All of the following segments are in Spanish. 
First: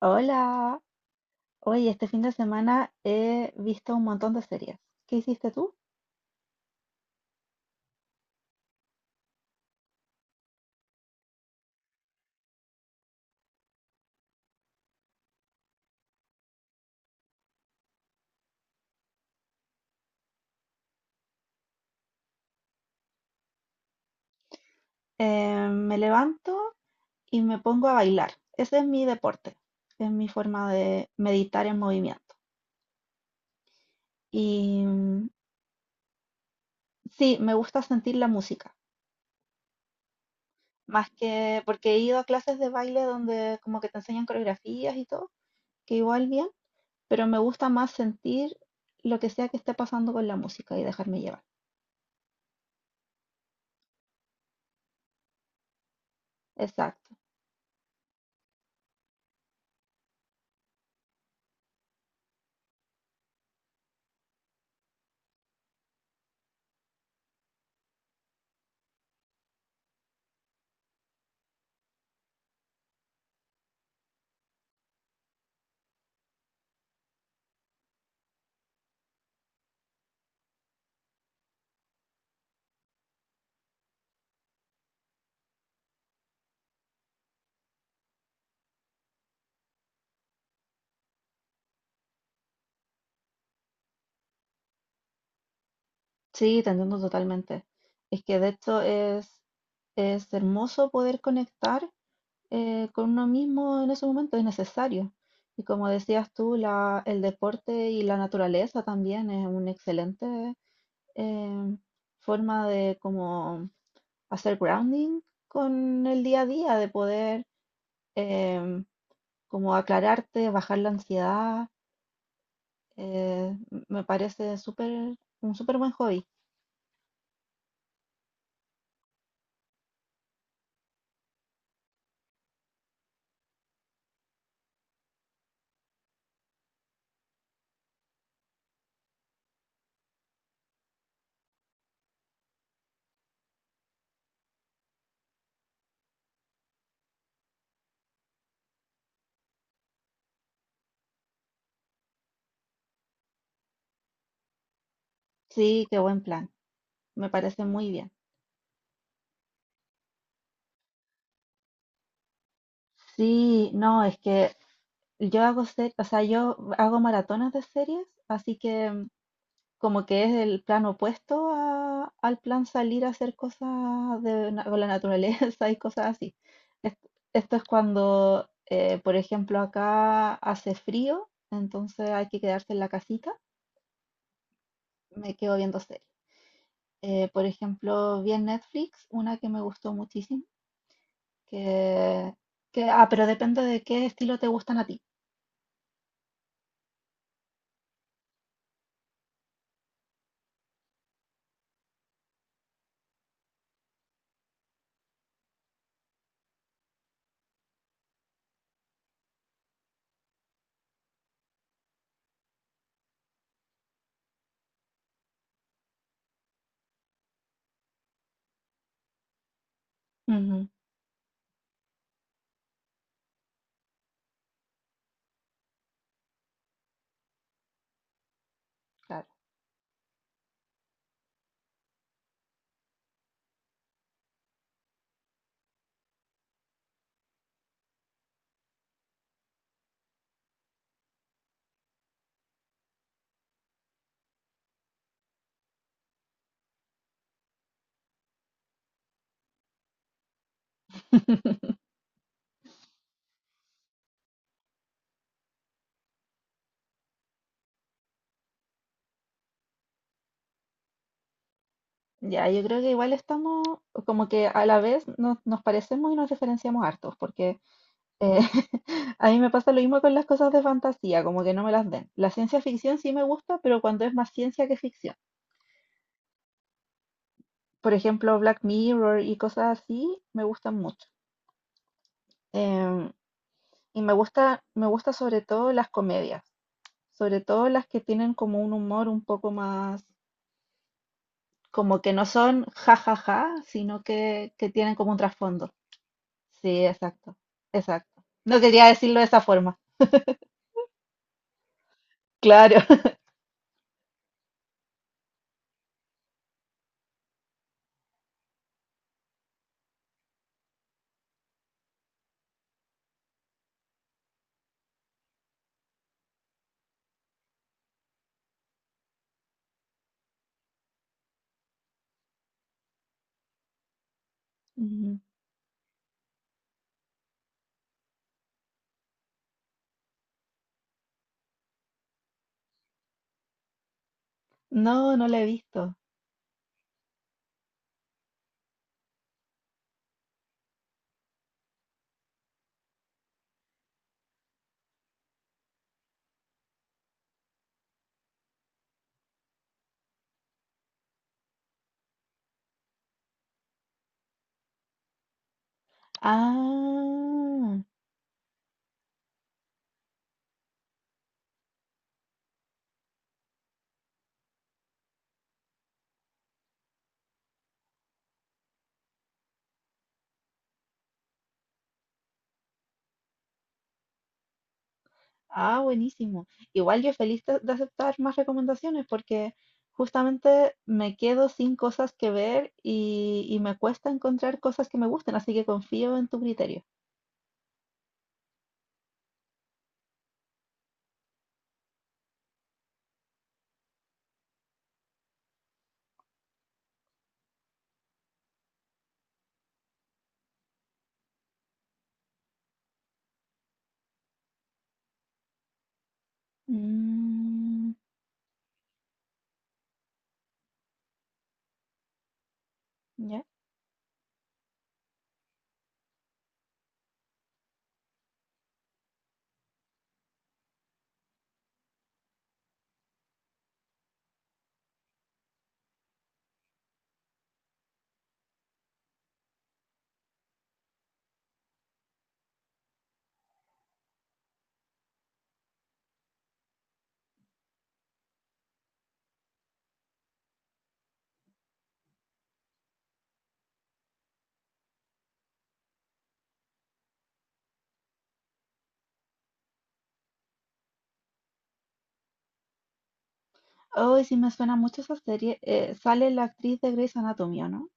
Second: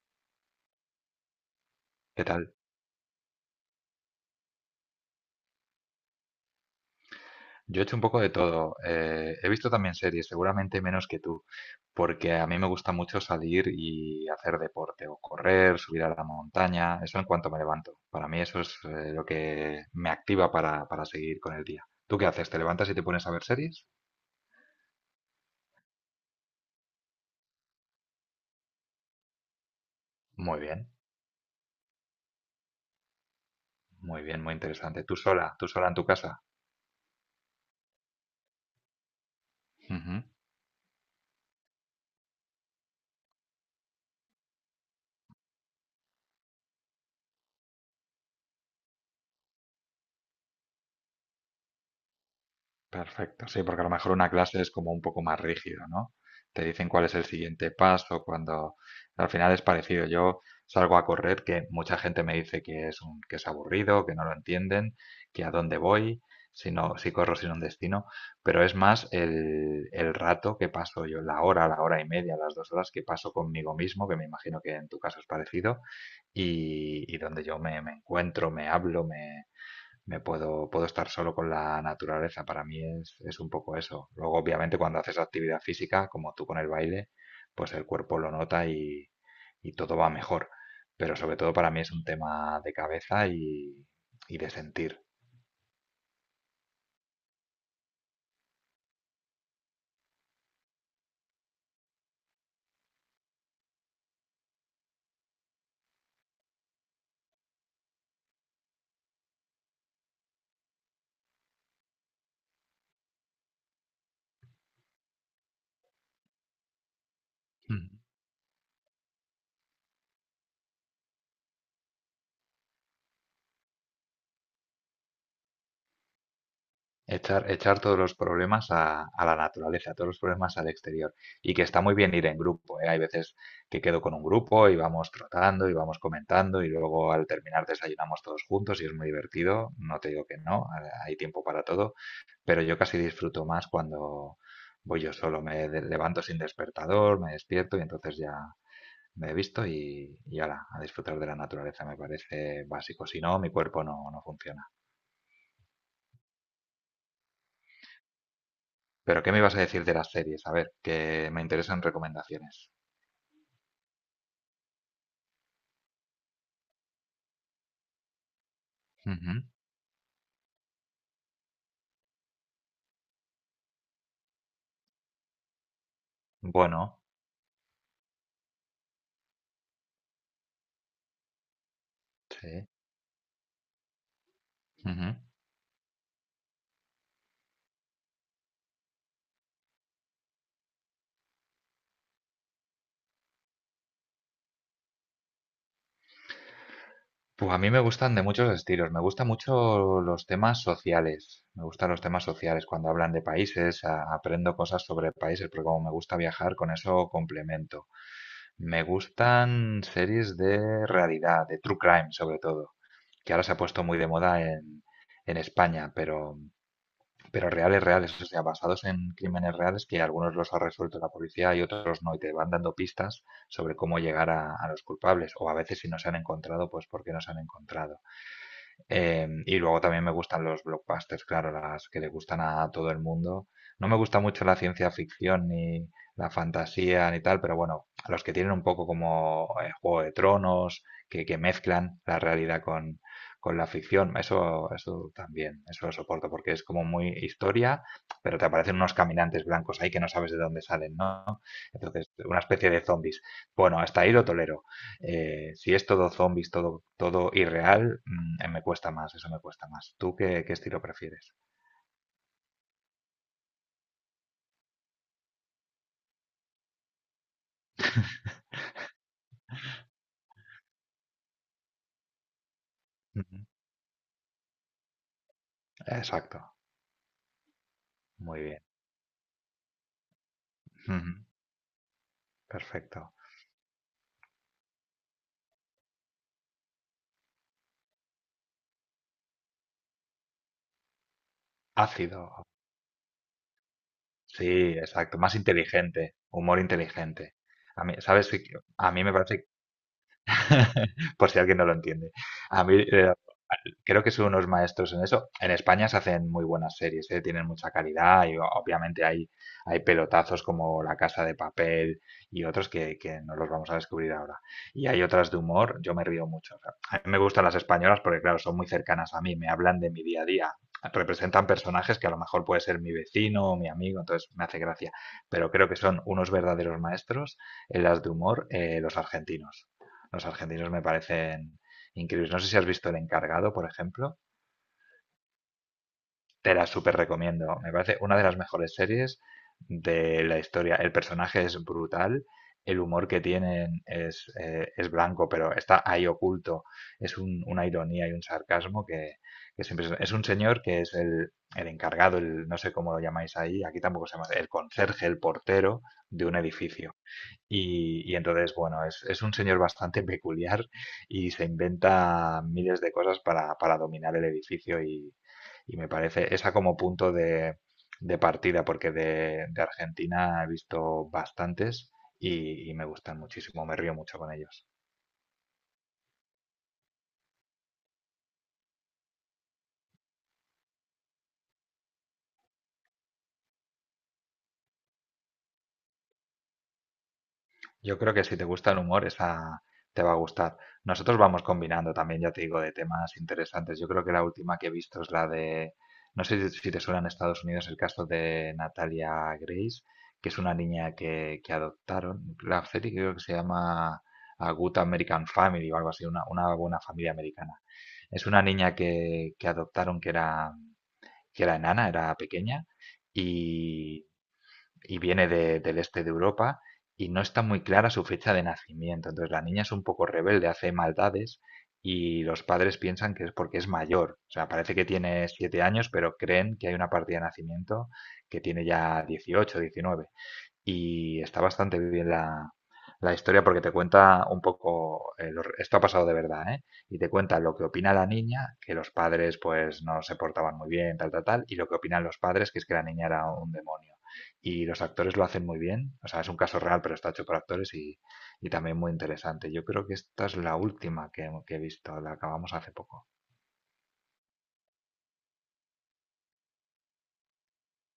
Hola, oye, este fin ¿Qué de tal? semana he visto un montón de series. ¿Qué hiciste tú? Yo he hecho un poco de todo. He visto también series, seguramente menos que tú, porque a mí me gusta mucho salir y hacer deporte o correr, subir a la montaña, eso en cuanto me levanto. Para mí eso es lo que me activa para seguir con el día. ¿Tú qué haces? ¿Te levantas y te pones a ver series? Me levanto y me pongo a bailar. Ese es mi deporte, es mi Muy forma bien, de meditar en movimiento. muy bien, muy Y interesante. ¿Tú mm, sola? ¿Tú sola en tu casa? sí, me gusta sentir la música, Ujú. más que porque he ido a clases de baile donde como que te enseñan coreografías y todo, que igual bien, pero me gusta más sentir lo que sea que esté pasando con la música y dejarme llevar. Perfecto, sí, porque a lo mejor una clase es como un poco más rígido, ¿no? Te dicen cuál Exacto. es el siguiente paso, cuando al final es parecido. Yo salgo a correr, que mucha gente me dice que es aburrido, que no lo entienden, que a dónde voy, si no, si corro sin un destino, pero es más el rato que paso yo, la hora y media, las 2 horas que paso conmigo mismo, que me imagino que en tu caso es parecido, y donde yo me encuentro, me hablo, me puedo estar solo con la naturaleza. Para mí es un poco eso. Luego, obviamente, cuando haces actividad física, como tú con el baile, pues el cuerpo lo nota y todo va mejor. Pero sobre todo para mí es un tema de cabeza y de sentir. Sí, te entiendo totalmente. Es que de hecho Es hermoso poder conectar con uno mismo en ese momento, es necesario. Y como decías tú, el deporte y la naturaleza también es una excelente eh, forma de como hacer grounding con el día a día, de poder Mm. em, como aclararte, bajar la ansiedad. Me parece un súper buen hobby. Echar todos los problemas a la naturaleza, todos los problemas al exterior. Y que está muy bien ir en grupo, ¿eh? Hay veces que quedo con un grupo y vamos tratando y vamos comentando y luego al terminar desayunamos todos juntos y es muy divertido. No te digo que no, hay tiempo para todo, pero yo casi disfruto más cuando voy yo solo. Me levanto sin despertador, me despierto y entonces ya me he visto y ala, a disfrutar de la naturaleza me parece básico. Si no, mi cuerpo no funciona. Sí, qué buen plan. Me parece muy bien. Pero, ¿qué me ibas a decir de las series? A ver, que me interesan recomendaciones. Sí, no, es que yo hago maratones de series, así que mm, Ujú. como que es el plan opuesto al plan salir a hacer cosas con la naturaleza y cosas así. Es- Bueno, Esto, es cuando, por ejemplo, acá hace frío, entonces hay que sí. quedarse en la casita, Ujú. me quedo viendo series. Por ejemplo, vi en Netflix una que me gustó muchísimo, que, ah, pero depende de qué estilo te gustan a ti. Pues a mí me gustan de muchos estilos. Me gustan mucho los temas sociales. Me gustan los temas sociales. Cuando hablan de países, aprendo cosas sobre países, porque como me gusta viajar, con eso complemento. Me gustan series de realidad, de true crime sobre todo, que ahora se ha puesto muy de moda en España, pero reales, reales, o sea, basados en crímenes reales que algunos los ha Ujú, resuelto la policía y otros no, y te van dando pistas sobre cómo llegar a los culpables, o a veces si no se han encontrado, pues por qué no se han encontrado. claro. Y luego también me gustan los blockbusters, claro, las que le gustan a todo el mundo. No me gusta mucho la ciencia ficción ni la fantasía ni tal, pero bueno, a los que tienen un poco como Juego de Tronos, que mezclan la realidad con la ficción, eso también, eso lo soporto, porque es como muy historia, pero te aparecen unos caminantes blancos ahí que no sabes de dónde salen, ¿no? Entonces, una especie de zombies. Bueno, hasta ahí lo tolero. Si es todo zombies, todo irreal, me cuesta más, eso me cuesta más. ¿Tú qué estilo prefieres? Ya, yo creo que igual estamos como que a la vez nos parecemos y nos diferenciamos hartos, porque eh, a mí me pasa lo mismo con las cosas de fantasía, como que no me las den. La ciencia ficción sí me Ujú. gusta, pero cuando es más ciencia que ficción. Exacto, Por ejemplo, muy Black bien. Mirror y cosas así me gustan mucho. Ujú. Em, Perfecto. y me gusta sobre todo las comedias, sobre todo las que tienen como un humor un poco más, como que Ácido, no son jajaja, sino que sí, tienen como un exacto. Más trasfondo. inteligente, humor Sí, inteligente. exacto, A mí, exacto. ¿sabes? No quería A mí me decirlo de esa parece, forma. por si alguien no lo entiende, a Claro. mí creo que son unos maestros en eso. En España se hacen muy buenas series, ¿eh? Tienen mucha calidad y obviamente hay pelotazos como La Casa de Papel y otros que no los vamos a descubrir ahora. Y hay otras de humor, yo me río mucho. O sea, a mí me gustan las españolas porque, claro, son muy cercanas a mí, me hablan de mi día a día, representan personajes que a lo mejor puede ser mi vecino o mi amigo, entonces me hace gracia. Ujú. Pero creo que son unos verdaderos maestros en las de humor los argentinos. Los argentinos me parecen increíbles. No sé si has visto El Encargado, por ejemplo. No, no la he visto. Te la súper recomiendo. Me parece una de las mejores series de la historia. El personaje es brutal. El humor que tienen es blanco, pero está ahí oculto. Es una ironía y un sarcasmo que es impresionante. Es un señor que es el encargado, el, no sé cómo lo llamáis ahí, aquí tampoco se llama, el conserje, el portero de un edificio Ah, y entonces, bueno, es un señor bastante peculiar y se inventa miles de cosas para dominar el edificio y me parece esa como punto de partida, porque de Argentina he visto bastantes y me gustan muchísimo, me río mucho con ellos. ah, buenísimo. Igual yo feliz de aceptar más recomendaciones porque justamente me quedo sin cosas que ver y me cuesta encontrar cosas que me gusten, así que confío en tu criterio. Yo creo que si te gusta el humor, esa te va a gustar. Nosotros vamos combinando también, ya te digo, de temas interesantes. Yo creo que la última que he visto es la de, no sé si te suena en Estados Unidos el caso de Natalia Grace, que es una niña que adoptaron. La serie creo que se llama A Good American Family o algo así, una buena familia americana. Mm, Es una niña que adoptaron que era enana, era pequeña ya. y viene del este de Europa y no está muy clara su fecha de nacimiento. Entonces la niña es un poco rebelde, hace maldades y los padres piensan que es porque es mayor. O sea, parece que tiene 7 años, pero creen que hay una partida de nacimiento que tiene ya 18 19 y está bastante bien la historia porque te cuenta un poco, esto ha pasado de verdad, ¿eh? Y te cuenta lo que opina la niña, que los padres pues no se portaban muy bien, tal, tal, tal, y lo que opinan los padres, que es que la niña era un demonio. Y los actores lo hacen muy bien, o sea, es un caso real, pero está hecho por actores y también muy interesante. Yo creo que esta es la última que he visto, la acabamos hace poco. Oh, sí me suena mucho esa serie. Sale la actriz de Grey's Anatomy, ¿o no?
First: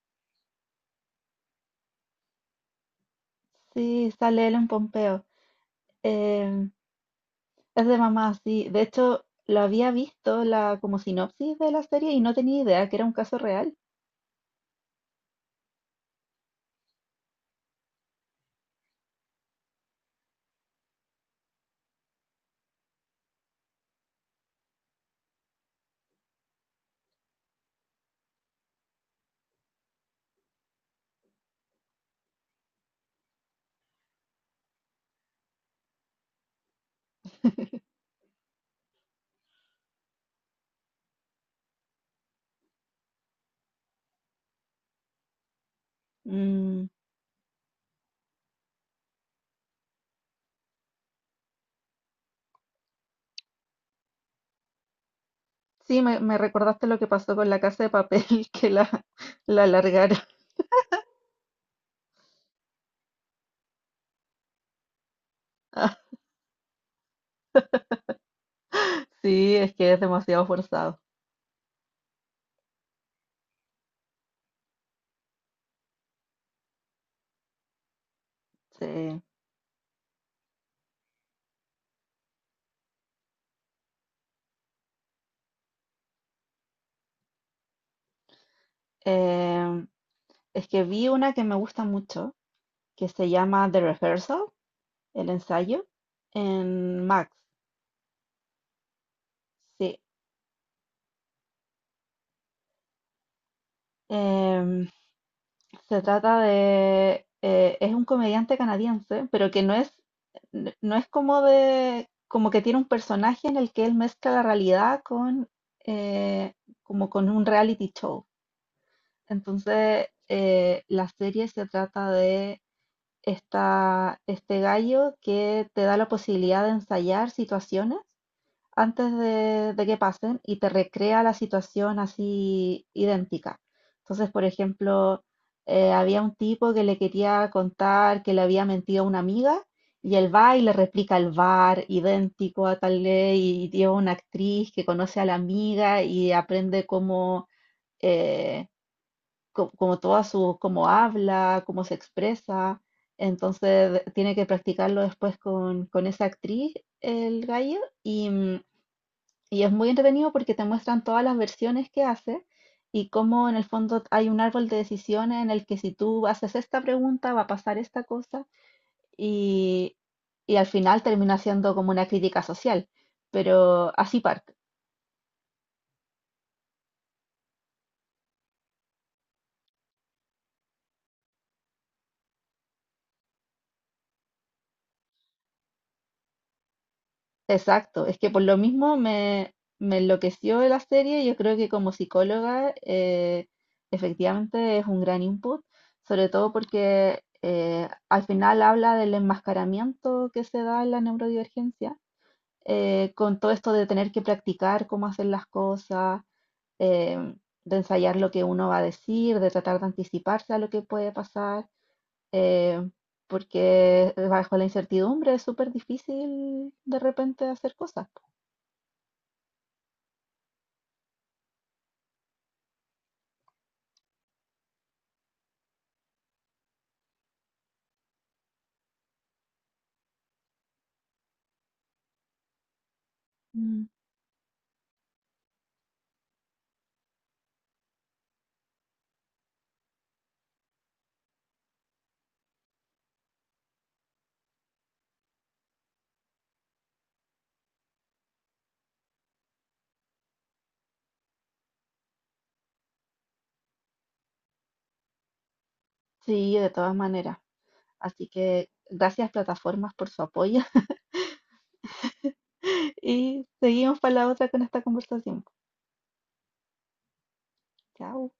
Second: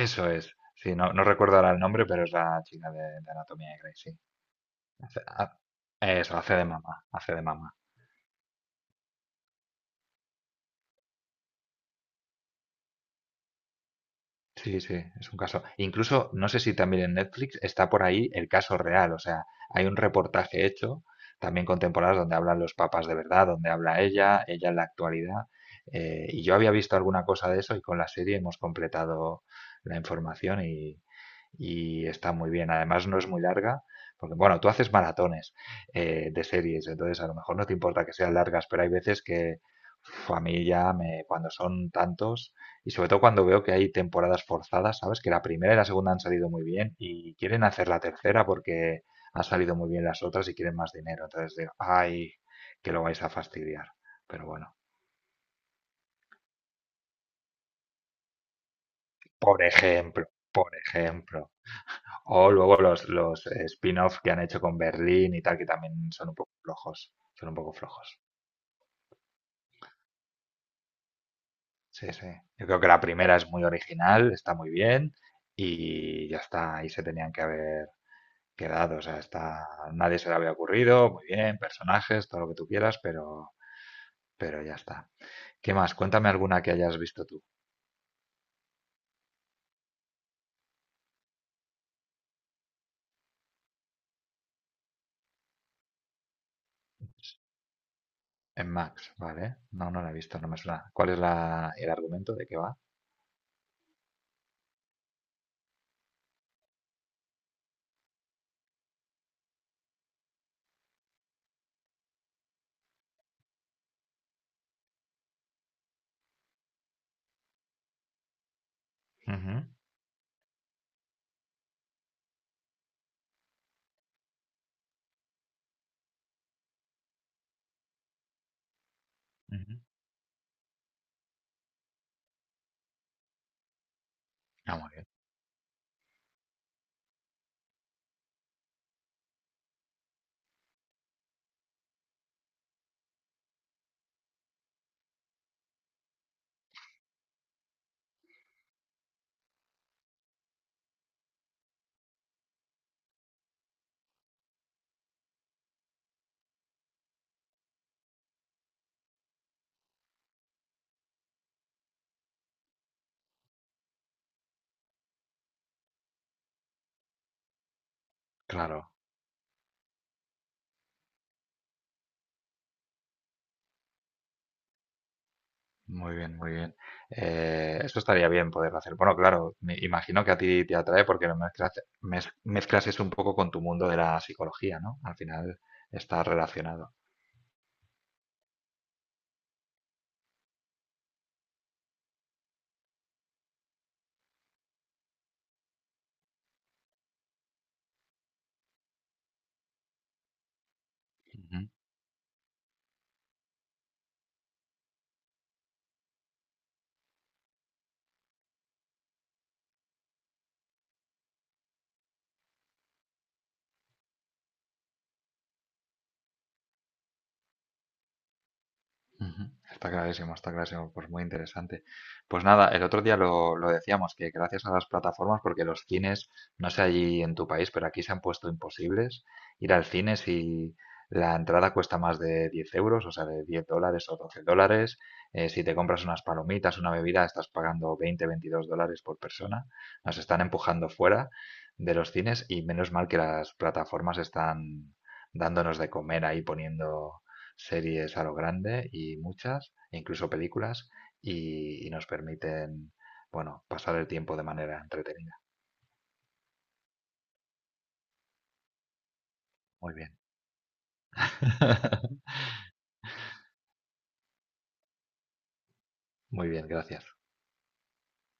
Eso es, sí, no, no recuerdo ahora el nombre, pero es la chica de Anatomía de Grey, Sí, sí. sale Ellen Hace- Pompeo. ha- Eso, hace de mamá, hace de mamá. Es de mamá, sí. De hecho, lo había visto la como sinopsis de la serie y no tenía idea que era un caso real. Sí, sí, es un caso. Incluso, no sé si también en Netflix está por ahí el caso real, o sea, hay un reportaje hecho, también con temporadas donde hablan los papás de verdad, donde habla ella en la actualidad, y yo había visto alguna cosa de eso y con la serie hemos completado la información y está muy bien. Además, no es muy larga, porque bueno, tú haces maratones de series, entonces a lo mejor no te importa que sean largas, pero hay veces que uf, a mí ya me, cuando son tantos, y sobre todo cuando veo que hay temporadas forzadas, ¿sabes? Que la primera y la segunda han salido muy Mm, bien y quieren hacer la tercera porque han salido muy bien las otras y quieren más dinero. Entonces digo, ay, que lo vais a fastidiar. Pero bueno, sí, me recordaste lo que pasó con La Casa de Papel, que por la alargaron. ejemplo, por ejemplo. O luego los spin-off que han hecho con Berlín y tal, que también son un poco flojos. Son un poco flojos. Sí, es que es demasiado forzado. Sí, sí. Yo creo que la primera es muy original, está muy bien y ya está. Ahí se tenían que haber quedado, o sea, Sí. está, nadie se le había ocurrido, muy bien, personajes, todo lo que tú quieras, pero, ya está. ¿Qué más? Cuéntame alguna que hayas visto tú Em, es que vi una que me gusta mucho, que se llama The Rehearsal, el ensayo, en Max. en Max, ¿vale? No, Sí. no la he visto, no me suena. ¿Cuál es el argumento de qué va? Em, Se trata de... es un comediante canadiense, pero que no es, n- no es como de... como que tiene un personaje en el que él mezcla la realidad con... eh, como con un reality show. Ujú, Entonces, la serie se trata de este gallo que te da la posibilidad de ensayar situaciones antes ujú. de que pasen y te recrea la situación así idéntica. Entonces, por Ah, muy bien, ejemplo, había un tipo que le quería contar que le había mentido a una amiga y él va y le replica el bar idéntico a tal ley y lleva una actriz que conoce a la amiga y aprende cómo, eh, como toda su, cómo habla, cómo se expresa. Entonces tiene que practicarlo después con esa actriz, el gallo, y, mm, y es muy entretenido porque te muestran todas las versiones que hace y cómo en el fondo hay un árbol de decisiones en el que si tú haces esta pregunta va a pasar esta cosa claro, y, y al final termina siendo como una crítica social. Pero así Park, muy bien, muy bien. Esto estaría bien poderlo hacer. Bueno, claro, me imagino que a ti te atrae porque lo mezclas, mezclas eso un poco con tu mundo de la psicología, ¿no? Al final está relacionado. exacto, es que por lo mismo me enloqueció la serie. Yo creo que como psicóloga efectivamente es un gran input, sobre todo porque al final habla del enmascaramiento que se da en la neurodivergencia con todo esto de tener que practicar cómo hacer las cosas, em, de ensayar lo que uno va a decir, de tratar de anticiparse a lo que puede pasar, em, porque bajo la incertidumbre es súper difícil de repente hacer cosas. Po. Ujú. Está clarísimo, pues muy interesante. Pues nada, el otro día lo decíamos, que gracias a las plataformas, porque los cines, no sé allí en tu país, pero aquí se han puesto imposibles ir al cine si la entrada cuesta más de 10 euros, o sea, de diez Mm. dólares o 12 dólares. Si te compras unas palomitas, una bebida, estás pagando 20 22 dólares por persona. Nos están empujando fuera de los cines y menos mal que las plataformas están dándonos de comer ahí poniendo series a lo grande y muchas, e incluso películas, y nos permiten, bueno, pasar el tiempo de manera entretenida. Sí, de todas maneras. Así que gracias plataformas Muy por bien. su apoyo y seguimos para la otra con esta conversación. Muy bien, gracias. Chao.